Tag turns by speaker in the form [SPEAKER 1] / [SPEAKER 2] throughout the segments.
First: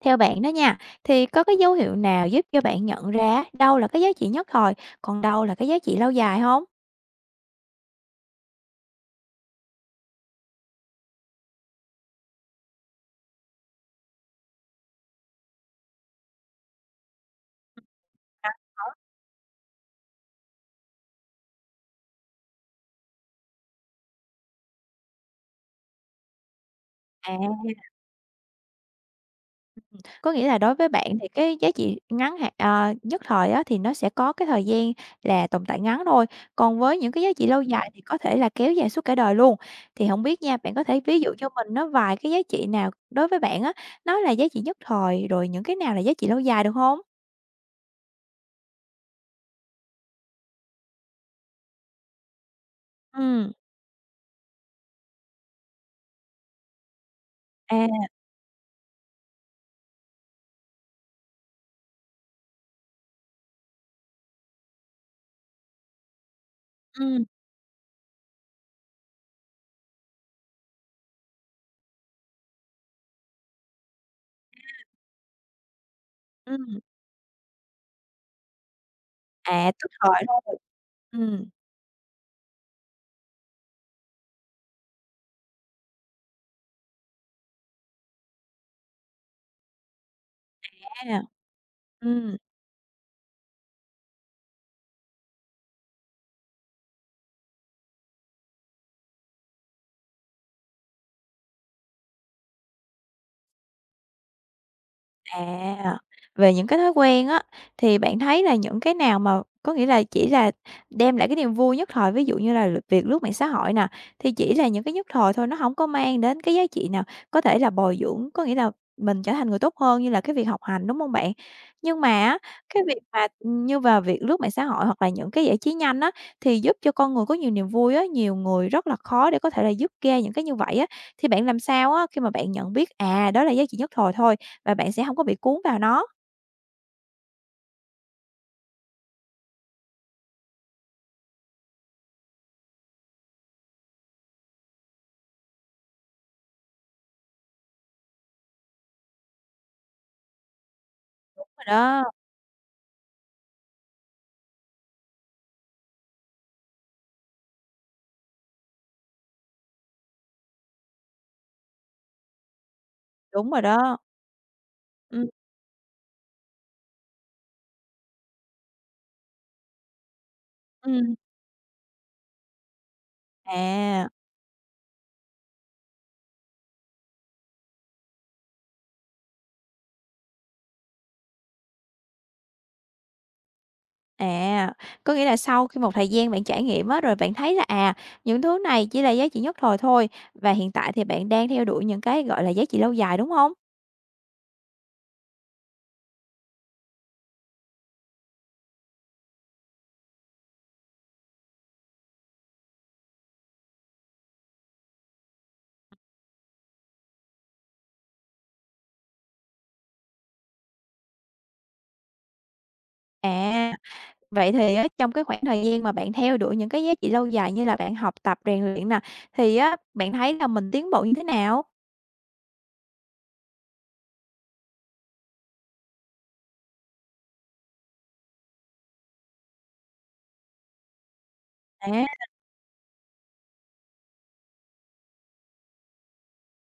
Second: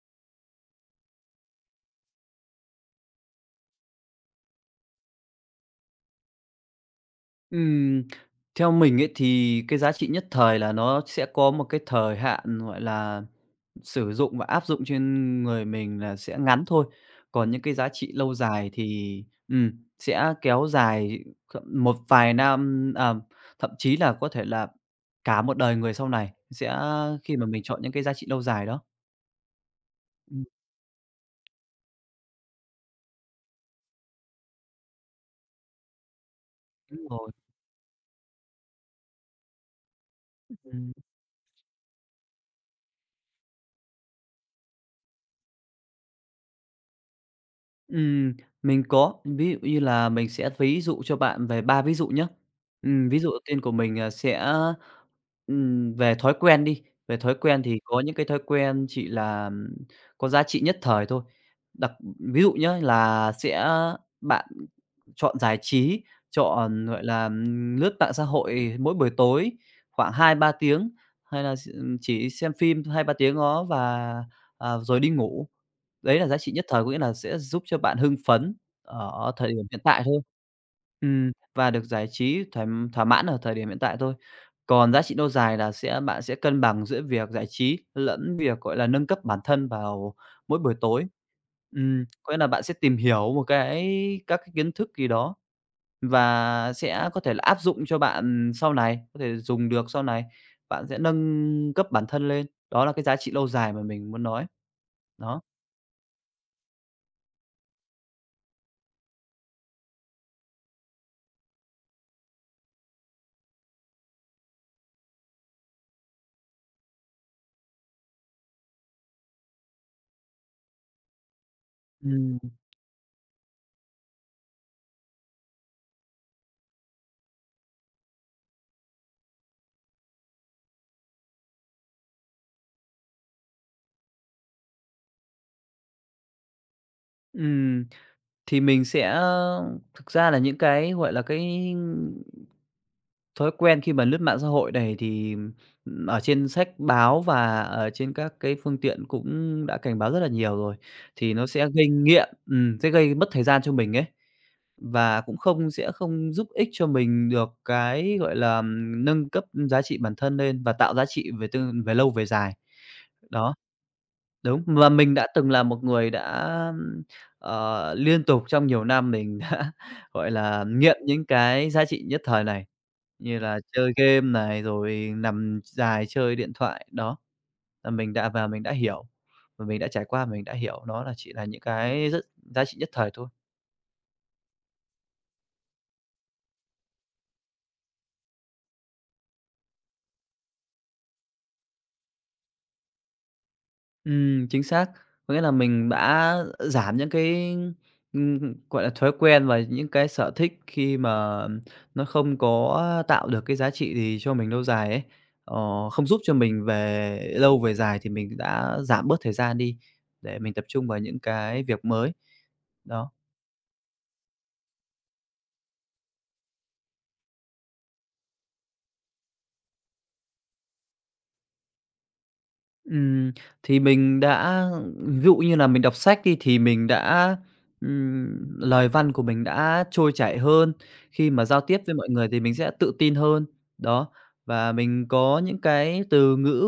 [SPEAKER 1] Theo bạn đó nha, thì có cái dấu hiệu nào giúp cho bạn nhận ra đâu là cái giá trị nhất thời, còn đâu là cái giá trị lâu dài không?
[SPEAKER 2] Ừm, Theo mình ấy thì cái giá trị nhất thời là nó sẽ có một cái thời hạn, gọi là, sử dụng và áp dụng trên người mình là sẽ ngắn thôi. Còn những cái giá trị lâu dài thì, sẽ kéo dài một vài năm, thậm chí là có thể là cả một đời người sau này sẽ
[SPEAKER 1] À,
[SPEAKER 2] khi mà mình chọn những cái giá trị lâu dài đó.
[SPEAKER 1] có
[SPEAKER 2] Ừm,
[SPEAKER 1] nghĩa là đối với bạn thì cái giá trị ngắn hạn nhất thời á thì nó sẽ có cái thời gian là tồn tại ngắn thôi, còn với
[SPEAKER 2] đúng
[SPEAKER 1] những cái
[SPEAKER 2] rồi.
[SPEAKER 1] giá trị lâu dài thì có thể là kéo dài suốt cả đời luôn. Thì không biết nha, bạn có thể ví dụ cho mình nó vài cái giá trị nào đối với bạn á, nó là giá trị nhất thời, rồi những cái nào là giá trị lâu dài được không?
[SPEAKER 2] Ừm, mình có, ví dụ như là mình sẽ ví dụ cho bạn về 3 ví dụ nhé. Ví dụ đầu
[SPEAKER 1] Ừm,
[SPEAKER 2] tiên của mình, về thói quen đi. Về thói quen thì
[SPEAKER 1] à,
[SPEAKER 2] có những cái thói quen chỉ là có giá trị nhất thời thôi. Đặc Ví dụ nhé là bạn chọn giải trí, chọn, gọi là,
[SPEAKER 1] ừ
[SPEAKER 2] lướt mạng xã hội mỗi buổi tối khoảng hai ba tiếng, hay là chỉ xem phim hai ba tiếng đó và, rồi đi ngủ. Đấy là giá trị nhất
[SPEAKER 1] ừ
[SPEAKER 2] thời, có nghĩa là sẽ giúp cho bạn hưng phấn ở thời điểm
[SPEAKER 1] à,
[SPEAKER 2] hiện
[SPEAKER 1] tức
[SPEAKER 2] tại thôi.
[SPEAKER 1] thời thôi. Ừm,
[SPEAKER 2] Và được giải trí thỏa mãn ở thời điểm hiện tại thôi. Còn giá trị lâu dài là sẽ bạn sẽ cân bằng giữa việc giải trí lẫn việc, gọi là, nâng cấp bản thân vào mỗi buổi tối.
[SPEAKER 1] à,
[SPEAKER 2] Có nghĩa
[SPEAKER 1] ừm.
[SPEAKER 2] là bạn sẽ tìm hiểu một cái các cái kiến thức gì đó và sẽ có thể là áp dụng cho bạn sau này, có thể dùng được sau này, bạn sẽ nâng cấp bản thân lên. Đó là cái giá trị lâu dài mà mình muốn nói. Đó.
[SPEAKER 1] À, về những cái thói quen á, thì bạn thấy là những cái nào mà có nghĩa là chỉ là đem lại cái niềm vui nhất thời, ví dụ như là việc lướt mạng xã hội nè, thì chỉ là những cái nhất thời thôi, nó không có mang đến cái giá trị nào có thể là bồi dưỡng, có nghĩa là mình trở thành người tốt hơn như là cái việc học hành, đúng không bạn? Nhưng mà
[SPEAKER 2] Ừm.
[SPEAKER 1] á, cái việc mà như vào việc lướt mạng xã hội hoặc là những cái giải trí nhanh á, thì giúp cho con người có nhiều niềm vui á, nhiều người rất là khó để có thể là dứt ra những cái như vậy á. Thì bạn làm sao á khi mà bạn nhận biết, à, đó là giá trị nhất thời thôi và bạn sẽ hông có bị cuốn vào nó?
[SPEAKER 2] Ừm, thì mình thực ra là những cái, gọi là, thói quen khi mà lướt mạng xã hội này thì, ở trên sách báo và ở trên các cái phương tiện cũng đã cảnh báo rất là nhiều rồi, thì nó
[SPEAKER 1] Rồi
[SPEAKER 2] sẽ gây
[SPEAKER 1] đó,
[SPEAKER 2] nghiện, sẽ gây mất thời gian cho mình ấy, và cũng không giúp ích cho mình được cái, gọi là, nâng cấp giá trị bản thân lên và tạo giá trị về tương về lâu về dài.
[SPEAKER 1] đúng
[SPEAKER 2] Đó.
[SPEAKER 1] rồi đó.
[SPEAKER 2] Đúng, và mình đã
[SPEAKER 1] Ừm,
[SPEAKER 2] từng là một người đã, liên tục trong nhiều năm mình đã, gọi là, nghiện
[SPEAKER 1] ừm.
[SPEAKER 2] những cái giá trị nhất thời này, như là chơi
[SPEAKER 1] À,
[SPEAKER 2] game này, rồi nằm dài chơi điện thoại, đó. Là mình đã và mình đã hiểu, và mình đã trải qua, mình đã hiểu nó là chỉ là những cái rất giá trị nhất thời thôi.
[SPEAKER 1] à, có nghĩa là sau khi một thời gian bạn trải nghiệm á, rồi bạn thấy là, à, những thứ này chỉ là giá trị nhất thời thôi và hiện tại thì bạn đang theo đuổi những cái, gọi là, giá trị lâu dài, đúng hông?
[SPEAKER 2] Chính xác. Có nghĩa là mình đã giảm những cái, gọi là, thói quen và những cái sở thích khi mà nó không có tạo được cái giá trị gì cho mình lâu dài ấy, không giúp cho mình về lâu về dài thì mình đã giảm bớt thời gian đi để mình tập trung vào những cái việc mới. Đó.
[SPEAKER 1] À, vậy thì á trong cái khoảng thời gian mà bạn theo đuổi những cái giá trị lâu dài như là bạn học tập, rèn luyện nè, thì á, bạn thấy là mình tiến bộ như thế nào?
[SPEAKER 2] Ừm, thì mình đã ví dụ như là mình đọc sách đi, thì mình đã lời văn của mình đã trôi chảy hơn, khi mà giao tiếp với
[SPEAKER 1] À,
[SPEAKER 2] mọi người thì mình sẽ tự tin hơn. Đó, và mình có những cái từ ngữ,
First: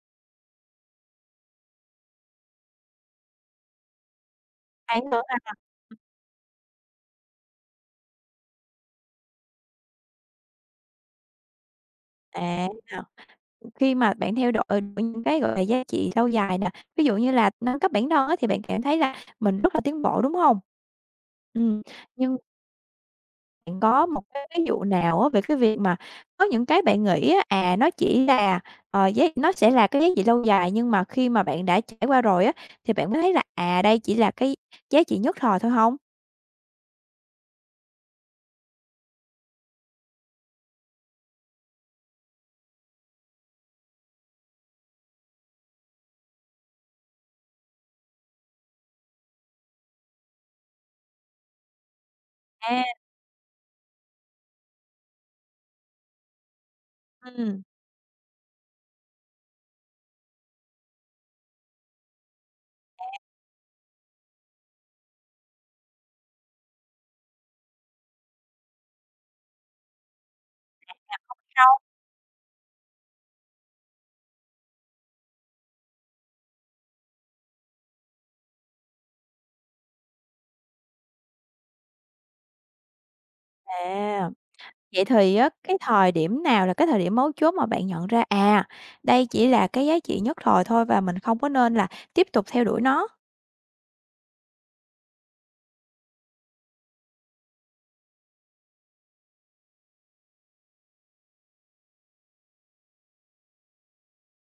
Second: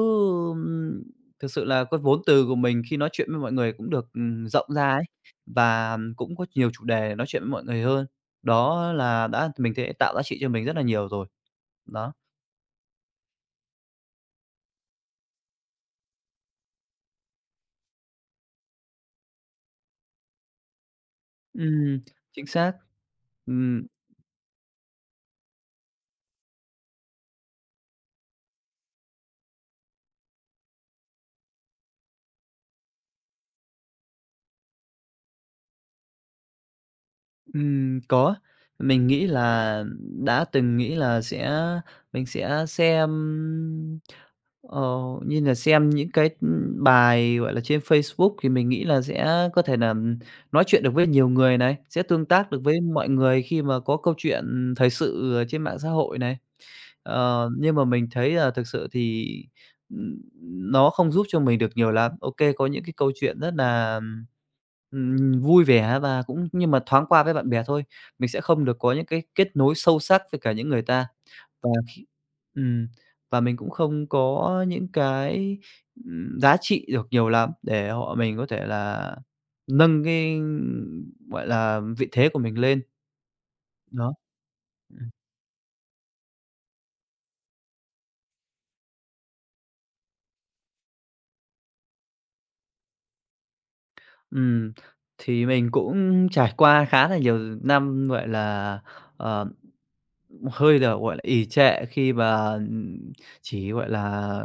[SPEAKER 2] thực sự là cái vốn từ của mình khi nói chuyện với mọi người cũng được, rộng ra
[SPEAKER 1] bạn
[SPEAKER 2] ấy,
[SPEAKER 1] tưởng là
[SPEAKER 2] và cũng có nhiều chủ đề để nói chuyện với mọi người hơn. Đó là đã mình thấy tạo giá trị cho mình rất là nhiều rồi, đó.
[SPEAKER 1] à. Khi mà bạn theo đuổi những cái, gọi là, giá trị lâu dài nè, ví dụ như là nâng cấp bản thân á, thì bạn cảm thấy là mình rất là tiến bộ, đúng không? Ừm,
[SPEAKER 2] Ừm,
[SPEAKER 1] nhưng
[SPEAKER 2] chính xác.
[SPEAKER 1] bạn
[SPEAKER 2] Ừm.
[SPEAKER 1] có một cái ví dụ nào á về cái việc mà có những cái bạn nghĩ á, à, nó chỉ là, giá nó sẽ là cái giá trị lâu dài, nhưng mà khi mà bạn đã trải qua rồi á, thì bạn mới thấy là, à, đây chỉ là cái giá trị nhất thời thôi không?
[SPEAKER 2] Có. Mình nghĩ là đã từng nghĩ là mình sẽ xem, ờ, như nà xem những cái, bài, gọi là, trên Facebook thì mình nghĩ là sẽ có thể nà nói chuyện được với nhiều người này, sẽ tương tác được với
[SPEAKER 1] À,
[SPEAKER 2] mọi người khi mà có câu chuyện thời sự ở trên mạng xã hội này.
[SPEAKER 1] ừm.
[SPEAKER 2] Nhưng mà mình thấy là thực sự thì, ừm, nó không giúp cho mình được nhiều lắm. Ok, có những cái câu chuyện rất là, vui vẻ và cũng nhưng mà thoáng qua với bạn bè thôi, mình sẽ không được có những cái kết nối sâu sắc với cả những người ta. Và
[SPEAKER 1] Sau
[SPEAKER 2] khi ừm, và mình cũng không có những cái, giá trị được nhiều lắm để họ mình có thể là nâng cái, gọi là, vị thế của mình lên, đó.
[SPEAKER 1] à. Vậy thì á, cái thời điểm nào là cái thời điểm mấu chốt mà bạn nhận ra, à, đây chỉ là cái giá trị nhất thời thôi và mình không có nên là tiếp tục theo đuổi nó?
[SPEAKER 2] Ừm, thì mình cũng trải qua khá là nhiều năm, gọi là, ờ, hơi là, gọi là, ì trệ khi mà, chỉ, gọi là,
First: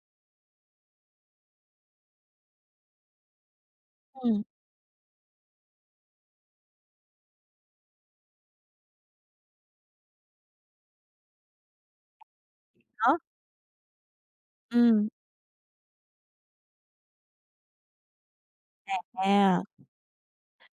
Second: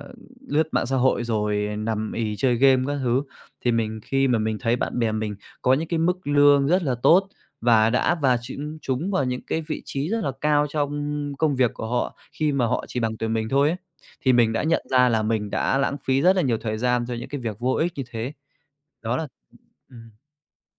[SPEAKER 2] lướt mạng xã hội rồi nằm ì chơi game các thứ. Thì mình khi mà
[SPEAKER 1] Ừm.
[SPEAKER 2] mình thấy bạn bè mình có những cái mức lương rất là tốt và đã và chúng trúng vào những cái vị trí rất là cao trong công việc của họ khi mà họ chỉ bằng
[SPEAKER 1] Đó,
[SPEAKER 2] tuổi mình thôi ấy, thì mình đã nhận
[SPEAKER 1] ừm,
[SPEAKER 2] ra là mình đã lãng phí rất là nhiều thời gian cho những cái việc vô ích như thế. Đó là
[SPEAKER 1] à.
[SPEAKER 2] ừm.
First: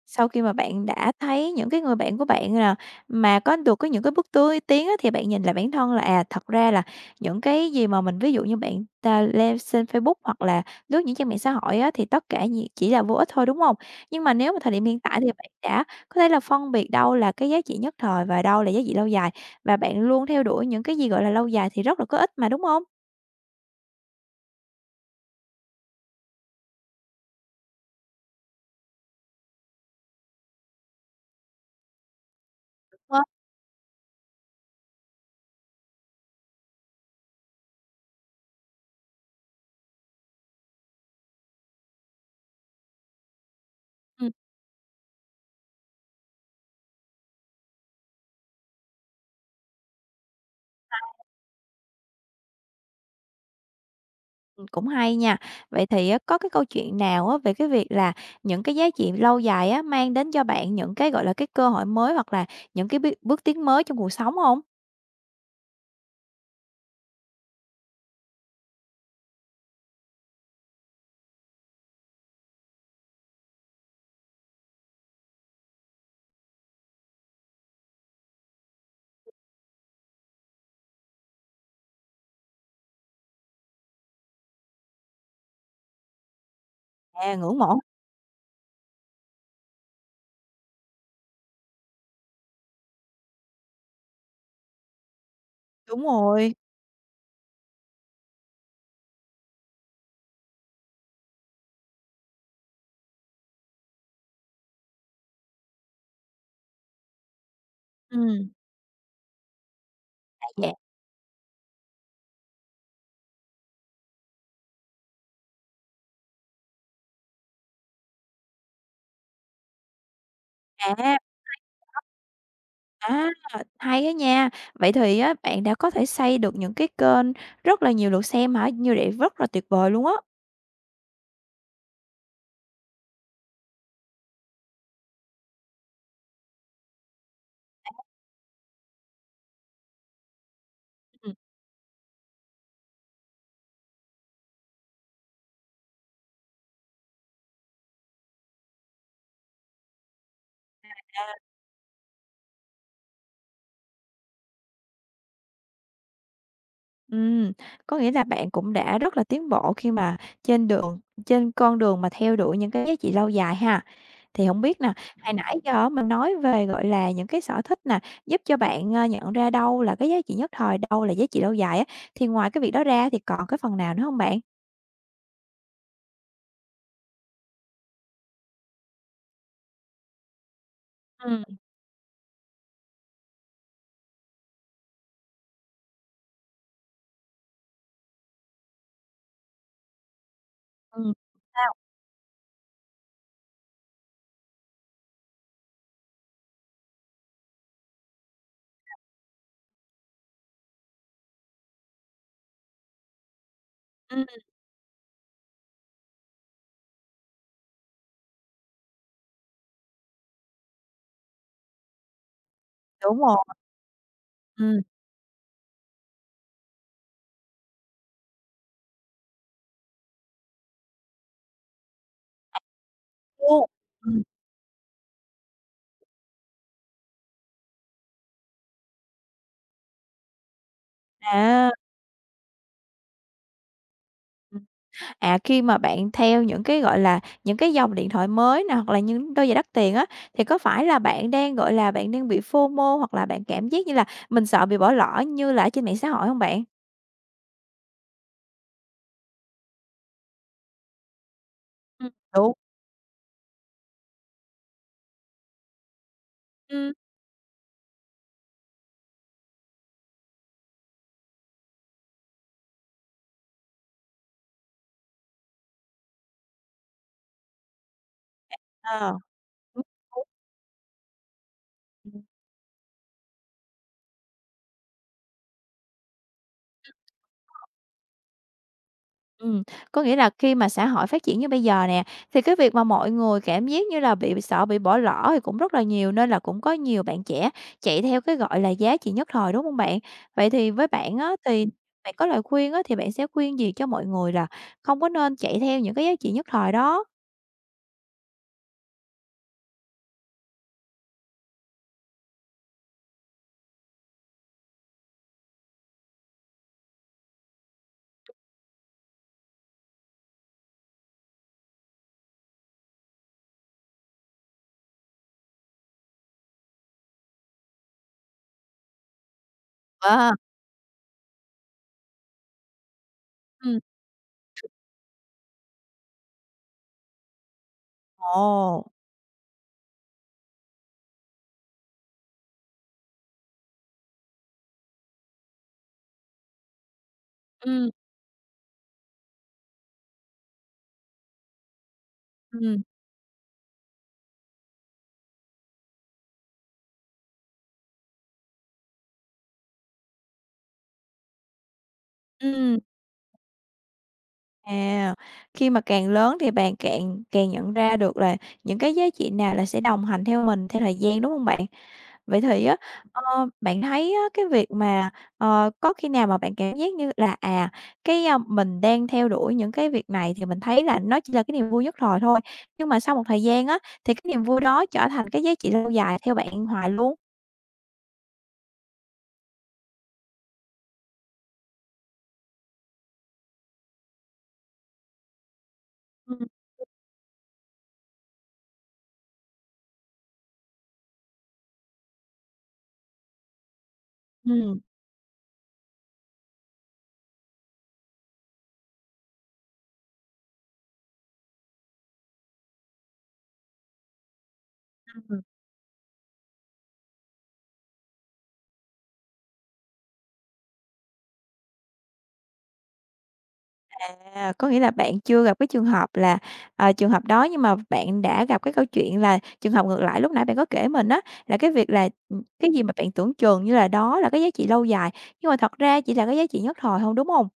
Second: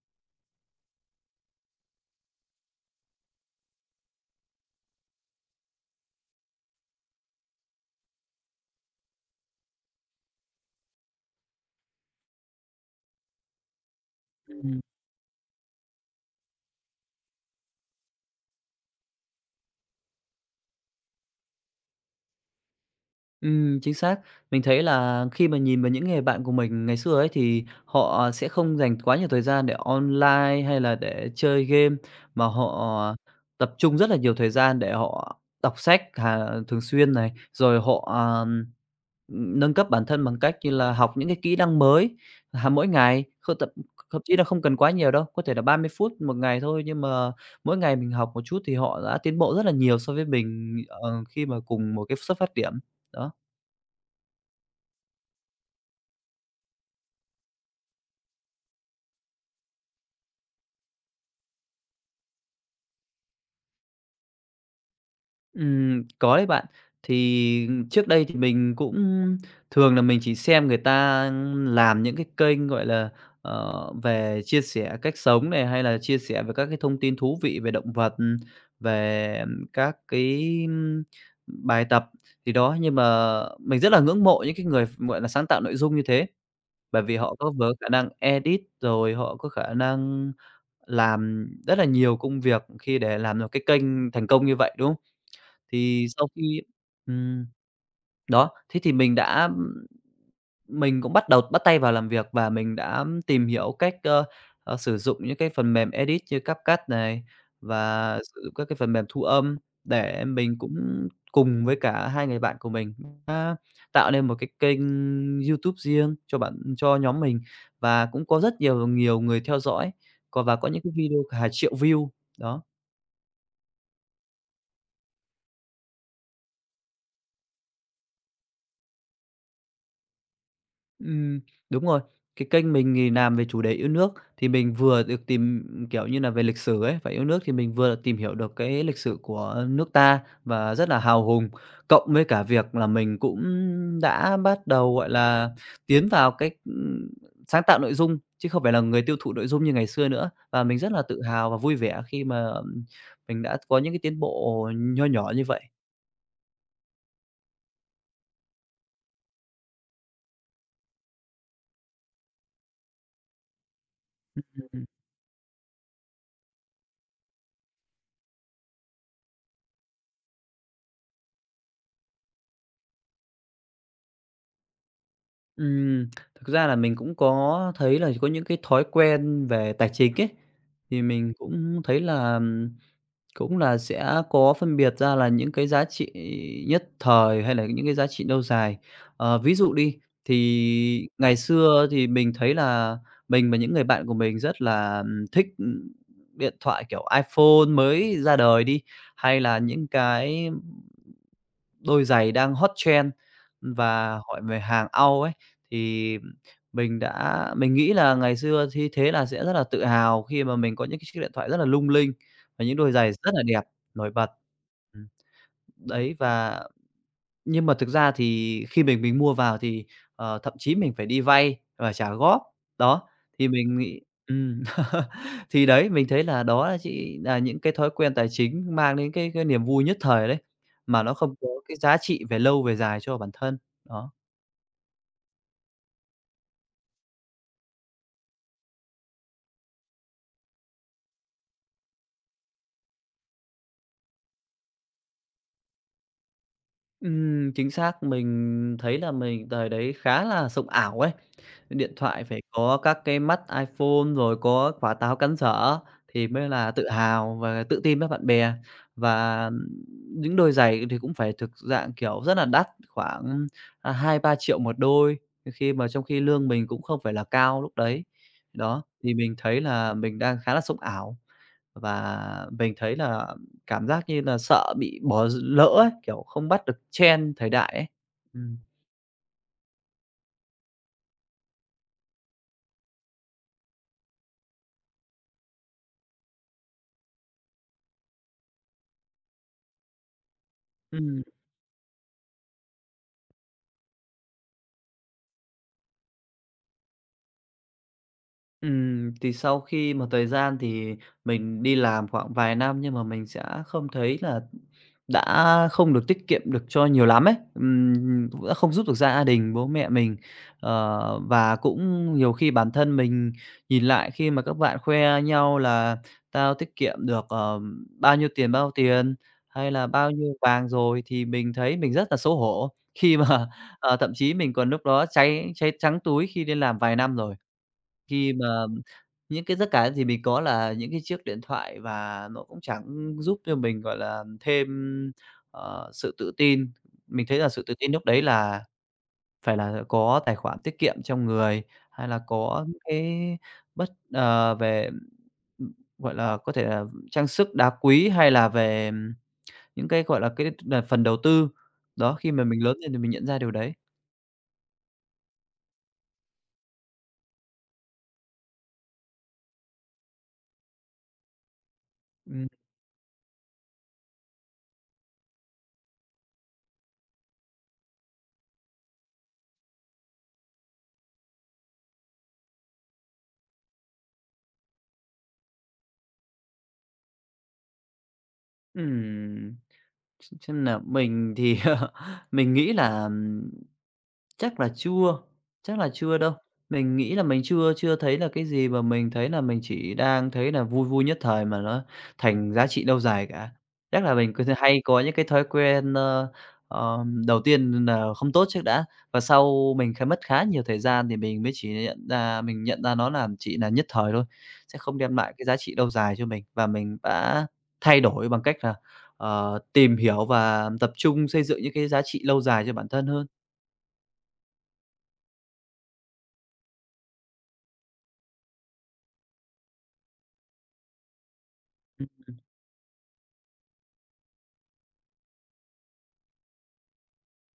[SPEAKER 1] Sau khi mà bạn đã thấy những cái người bạn của bạn nè, mà có được có những cái bước tươi tiến á, thì bạn nhìn lại bản thân là, à, thật ra là những cái gì mà mình ví dụ như bạn ta leo xem Facebook hoặc là lướt những trang mạng xã hội á, thì tất cả nhiệt chỉ là vô ích thôi, đúng không? Nhưng mà nếu
[SPEAKER 2] Ừ.
[SPEAKER 1] mà thời điểm hiện tại thì bạn đã có thể là phân biệt đâu là cái giá trị nhất thời và đâu là giá trị lâu dài, và bạn luôn theo đuổi những cái gì, gọi là, lâu dài thì rất là có ích mà, đúng hông?
[SPEAKER 2] Chính xác. Mình thấy là khi mà nhìn vào những người bạn của mình ngày xưa ấy, thì họ sẽ không dành quá nhiều thời gian để online hay là để chơi game, mà họ tập trung rất là nhiều thời gian để họ đọc sách thường xuyên này, rồi họ, nâng cấp bản thân bằng cách như là học những cái kỹ năng mới hàng mỗi ngày, không tập thậm
[SPEAKER 1] Ừm.
[SPEAKER 2] chí là không cần quá nhiều đâu, có thể là 30 phút một ngày thôi, nhưng mà mỗi ngày mình học một chút thì họ đã tiến bộ rất là nhiều so với mình, khi mà cùng một cái xuất phát điểm. Đó.
[SPEAKER 1] Cũng hay nha. Vậy thì á, có cái câu chuyện nào á, về cái việc là những cái giá trị lâu dài á, mang đến cho bạn những cái, gọi là, cái cơ hội mới hoặc là những cái biết bước tiến mới trong cuộc sống không?
[SPEAKER 2] Có đấy bạn. Thì trước đây thì mình cũng thường là mình chỉ xem người ta làm những cái kênh, gọi là, về chia sẻ cách sống này, hay là chia sẻ về các cái thông tin thú vị về động vật, về các cái bài tập thì đó. Nhưng mà mình rất là ngưỡng mộ những cái người gọi là, sáng tạo nội dung như thế, bởi vì họ
[SPEAKER 1] À,
[SPEAKER 2] có
[SPEAKER 1] ngưỡng
[SPEAKER 2] vừa
[SPEAKER 1] mộ
[SPEAKER 2] khả năng edit, rồi họ có khả năng làm rất là nhiều công việc khi để làm được cái kênh thành công như vậy, đúng không?
[SPEAKER 1] đúng
[SPEAKER 2] Thì sau
[SPEAKER 1] rồi.
[SPEAKER 2] khi ừm, đó, thế thì mình đã mình cũng bắt đầu bắt tay vào làm việc và mình đã tìm hiểu cách, sử dụng những cái phần mềm edit như CapCut này và sử
[SPEAKER 1] Ừm,
[SPEAKER 2] dụng các cái phần mềm thu âm để
[SPEAKER 1] đa
[SPEAKER 2] mình cũng
[SPEAKER 1] dạng
[SPEAKER 2] cùng với cả hai người bạn của mình đã tạo nên một cái kênh YouTube riêng cho bạn cho nhóm mình và cũng có rất nhiều nhiều người theo dõi, còn và có những cái
[SPEAKER 1] à,
[SPEAKER 2] video cả 1.000 view, đó.
[SPEAKER 1] à, hay á nha. Vậy thì á, bạn đã có thể xây được những cái kênh rất là nhiều lượt xem hả? Như vậy rất là tuyệt vời luôn á.
[SPEAKER 2] Ừm, đúng rồi. Cái kênh mình thì làm về chủ đề yêu nước, thì mình vừa được tìm, kiểu như là, về lịch sử ấy, và yêu nước thì mình vừa tìm hiểu được cái lịch sử của nước ta và rất là hào
[SPEAKER 1] Ừm.
[SPEAKER 2] hùng. Cộng với cả việc là mình cũng đã bắt đầu, gọi là, tiến vào cái, sáng tạo nội dung, chứ không phải là người tiêu thụ nội dung như ngày xưa nữa. Và mình rất là tự hào và vui vẻ khi mà, mình đã có những cái tiến bộ nho nhỏ như vậy.
[SPEAKER 1] Ừm, có nghĩa là bạn cũng đã rất là tiến bộ khi mà trên đường trên con đường mà theo đuổi những cái giá trị lâu dài ha. Thì không biết nè, hồi nãy giờ á mình nói về, gọi là, những cái sở thích nè, giúp cho bạn, nhận ra đâu là cái giá trị nhất thời, đâu là giá trị lâu dài á, thì ngoài cái việc đó ra thì còn cái phần nào nữa hông bạn?
[SPEAKER 2] Ừm, thực ra là mình cũng có thấy là có những cái thói quen về tài chính ấy, thì mình
[SPEAKER 1] Ừm.
[SPEAKER 2] cũng thấy là cũng là sẽ có phân biệt ra là những cái giá trị nhất thời hay là những cái giá trị lâu dài. Ví dụ đi, thì
[SPEAKER 1] Ừm,
[SPEAKER 2] ngày
[SPEAKER 1] sao?
[SPEAKER 2] xưa thì mình thấy là mình và những người bạn của mình rất là thích, điện thoại kiểu iPhone mới ra đời đi, hay là những cái đôi giày đang hot trend và
[SPEAKER 1] Ừm,
[SPEAKER 2] hỏi về hàng Âu ấy, thì mình nghĩ là ngày xưa thì thế là sẽ rất là tự hào khi mà mình có những cái chiếc điện thoại rất là lung linh và những đôi giày
[SPEAKER 1] đúng
[SPEAKER 2] rất
[SPEAKER 1] rồi,
[SPEAKER 2] là đẹp, nổi bật.
[SPEAKER 1] ừm,
[SPEAKER 2] Ừm, đấy, và nhưng mà thực ra thì khi mình mua vào thì, thậm chí mình phải đi vay và trả góp. Đó, thì mình nghĩ
[SPEAKER 1] ừm,
[SPEAKER 2] ừm, thì đấy, mình thấy là đó là chỉ là những cái thói quen tài chính mang đến cái niềm vui nhất thời đấy, mà nó không có
[SPEAKER 1] à,
[SPEAKER 2] cái giá trị về lâu về dài cho bản thân. Đó.
[SPEAKER 1] ừm, à, khi mà bạn theo những cái, gọi là, những cái dòng điện thoại mới nè, hoặc là những đôi giày đắt tiền á, thì có phải là bạn đang, gọi là, bạn đang bị FOMO hoặc là bạn cảm giác như là mình sợ bị bỏ lỡ như là ở trên mạng xã hội hông bạn?
[SPEAKER 2] Chính xác. Mình thấy là mình thời đấy khá là sống ảo ấy. Điện
[SPEAKER 1] Ừm.
[SPEAKER 2] thoại phải
[SPEAKER 1] Đúng,
[SPEAKER 2] có các cái mắt iPhone, rồi có quả táo cắn dở thì mới là tự
[SPEAKER 1] ừm,
[SPEAKER 2] hào và tự tin với bạn bè. Và những đôi giày thì cũng phải thực dạng, kiểu, rất là đắt, khoảng, 2.000.000 một đôi, khi mà trong khi lương mình cũng không phải là cao lúc đấy. Đó,
[SPEAKER 1] ờ,
[SPEAKER 2] thì mình thấy là mình đang khá là sống ảo. Và
[SPEAKER 1] ừm.
[SPEAKER 2] mình thấy là cảm giác như là sợ bị bỏ lỡ ấy, kiểu, không bắt được trend thời đại ấy. Ừm.
[SPEAKER 1] Ừm, có nghĩa là khi mà xã hội phát triển như bây giờ nè, thì cái việc mà mọi người cảm giác như là bị sợ bị bỏ lỡ thì cũng rất là nhiều, nên là cũng có nhiều bạn trẻ chạy theo cái, gọi là, giá trị nhất thời, đúng hông bạn? Vậy thì với bạn
[SPEAKER 2] Ừm.
[SPEAKER 1] á, thì bạn có lời khuyên á, thì bạn sẽ khuyên gì cho mọi người là không có nên chạy theo những cái giá trị nhất thời đó?
[SPEAKER 2] Thì sau khi một thời gian thì mình đi làm khoảng vài năm nhưng mà mình sẽ không thấy là đã không được tiết kiệm được cho nhiều lắm ấy, cũng đã không giúp được gia đình, bố mẹ mình. Và cũng nhiều khi bản thân mình nhìn lại khi mà các bạn khoe nhau là "Tao tiết kiệm được, bao nhiêu tiền, bao tiền" hay là "Bao
[SPEAKER 1] À,
[SPEAKER 2] nhiêu vàng rồi" thì mình thấy mình rất là xấu hổ khi mà,
[SPEAKER 1] ừm,
[SPEAKER 2] thậm chí mình còn lúc đó cháy cháy trắng túi khi đi làm vài năm rồi. Khi mà
[SPEAKER 1] ồ,
[SPEAKER 2] những cái tất cả thì mình có là những cái chiếc điện thoại và nó cũng chẳng giúp cho mình, gọi là, thêm, sự tự tin. Mình thấy là sự tự
[SPEAKER 1] ừm,
[SPEAKER 2] tin lúc đấy là phải là có tài khoản tiết kiệm trong người, hay là có những
[SPEAKER 1] ừm,
[SPEAKER 2] cái bất về, ừm, gọi là, có thể là trang sức đá quý hay là về những cái, gọi là, cái đ phần đầu tư. Đó, khi mà mình lớn
[SPEAKER 1] ừm.
[SPEAKER 2] lên thì mình nhận ra điều đấy.
[SPEAKER 1] À, khi mà càng lớn thì bạn càng càng nhận ra được là những cái giá trị nào là sẽ đồng hành theo mình theo thời gian, đúng không bạn? Vậy
[SPEAKER 2] Ừm.
[SPEAKER 1] thì á, ờ, bạn thấy á, cái việc mà, có khi nào mà bạn cảm giác như là, à, cái, a, mình đang theo đuổi những cái việc này thì mình thấy là nó chỉ là cái niềm vui nhất thời thôi, nhưng mà sau một thời gian á, thì cái niềm vui đó trở thành cái giá trị lâu dài theo bạn hoài luôn?
[SPEAKER 2] Ừm, ch xem nào, mình thì, mình nghĩ là, chắc là chưa, chắc là chưa đâu.
[SPEAKER 1] Ừm,
[SPEAKER 2] Mình nghĩ là mình chưa chưa thấy là cái gì mà mình thấy là mình chỉ đang thấy là vui vui nhất thời mà nó thành giá trị lâu dài cả. Chắc là mình cứ hay có những cái thói quen, đầu tiên là không tốt trước đã, và sau mình mất khá nhiều thời gian thì mình mới chỉ nhận ra mình nhận ra nó là chỉ là nhất thời thôi, sẽ không đem lại
[SPEAKER 1] ừm.
[SPEAKER 2] cái giá trị lâu dài cho mình. Và mình đã thay đổi bằng cách là, tìm hiểu và tập trung xây dựng những cái giá trị lâu dài cho bản thân hơn.
[SPEAKER 1] À, có nghĩa là bạn chưa gặp cái trường hợp là, trường hợp đó, nhưng mà bạn đã gặp cái câu chuyện là trường hợp ngược lại lúc nãy bạn có kể mình á, là cái việc
[SPEAKER 2] Ừm,
[SPEAKER 1] là, cái gì mà bạn tưởng chừng như là đó là cái giá trị lâu dài, nhưng mà thật ra chỉ là cái giá trị nhất thời thôi, đúng không?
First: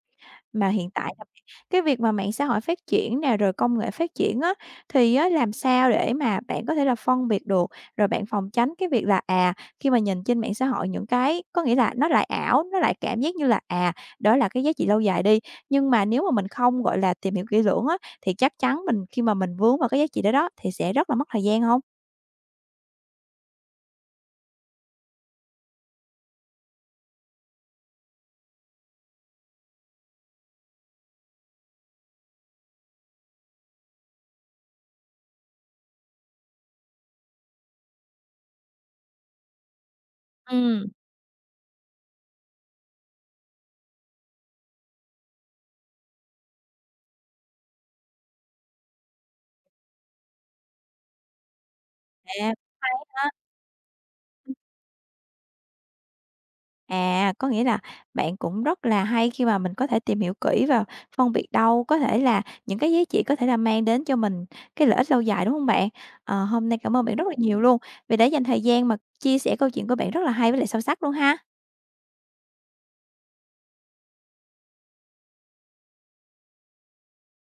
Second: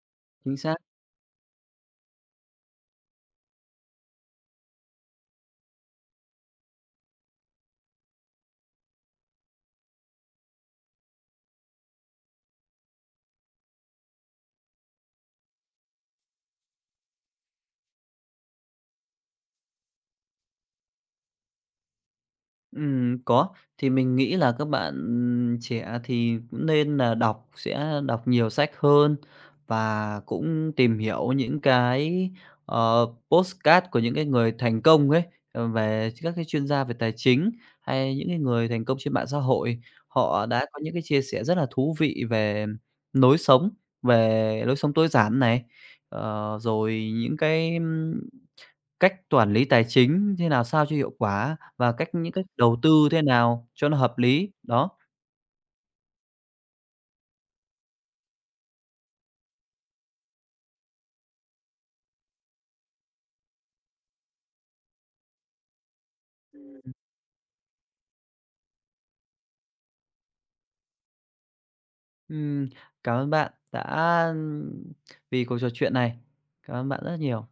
[SPEAKER 2] chính
[SPEAKER 1] Mà
[SPEAKER 2] xác.
[SPEAKER 1] hiện tại là cái việc mà mạng xã hội phát triển nè, rồi công nghệ phát triển á, thì á làm sao để mà bạn có thể là phân biệt được, rồi bạn phòng tránh cái việc là, à, khi mà nhìn trên mạng xã hội những cái có nghĩa là nó lại ảo, nó lại cảm giác như là, à, đó là cái giá trị lâu dài đi, nhưng mà nếu mà mình không, gọi là, tìm hiểu kỹ lưỡng á, thì chắc chắn mình khi mà mình vướng vào cái giá trị đó đó, thì sẽ rất là mất thời gian không?
[SPEAKER 2] Có. Thì mình nghĩ là các bạn, trẻ thì cũng nên là sẽ đọc nhiều sách hơn và cũng tìm hiểu những cái, podcast của những cái người thành công ấy, về các cái chuyên gia về tài chính, hay những cái người thành công trên mạng xã hội. Họ đã có
[SPEAKER 1] Ừm.
[SPEAKER 2] những cái chia sẻ rất là thú vị lối sống, về lối sống tối giản này, rồi những cái, cách quản lý tài chính thế nào sao cho hiệu quả và những cách
[SPEAKER 1] À, hay
[SPEAKER 2] đầu tư thế nào cho nó hợp lý, đó.
[SPEAKER 1] À, có nghĩa là bạn cũng rất là hay khi mà mình có thể tìm hiểu kỹ và phân biệt đâu có thể là những cái giá trị có thể là mang đến cho mình cái lợi ích lâu dài, đúng không bạn? Ờ, hôm nay cảm ơn bạn rất là nhiều luôn vì đã dành thời gian mà chia sẻ câu chuyện của bạn rất là hay với lại sâu sắc luôn ha.
[SPEAKER 2] Ừm, cảm ơn bạn đã vì cuộc trò chuyện này. Cảm ơn bạn rất nhiều.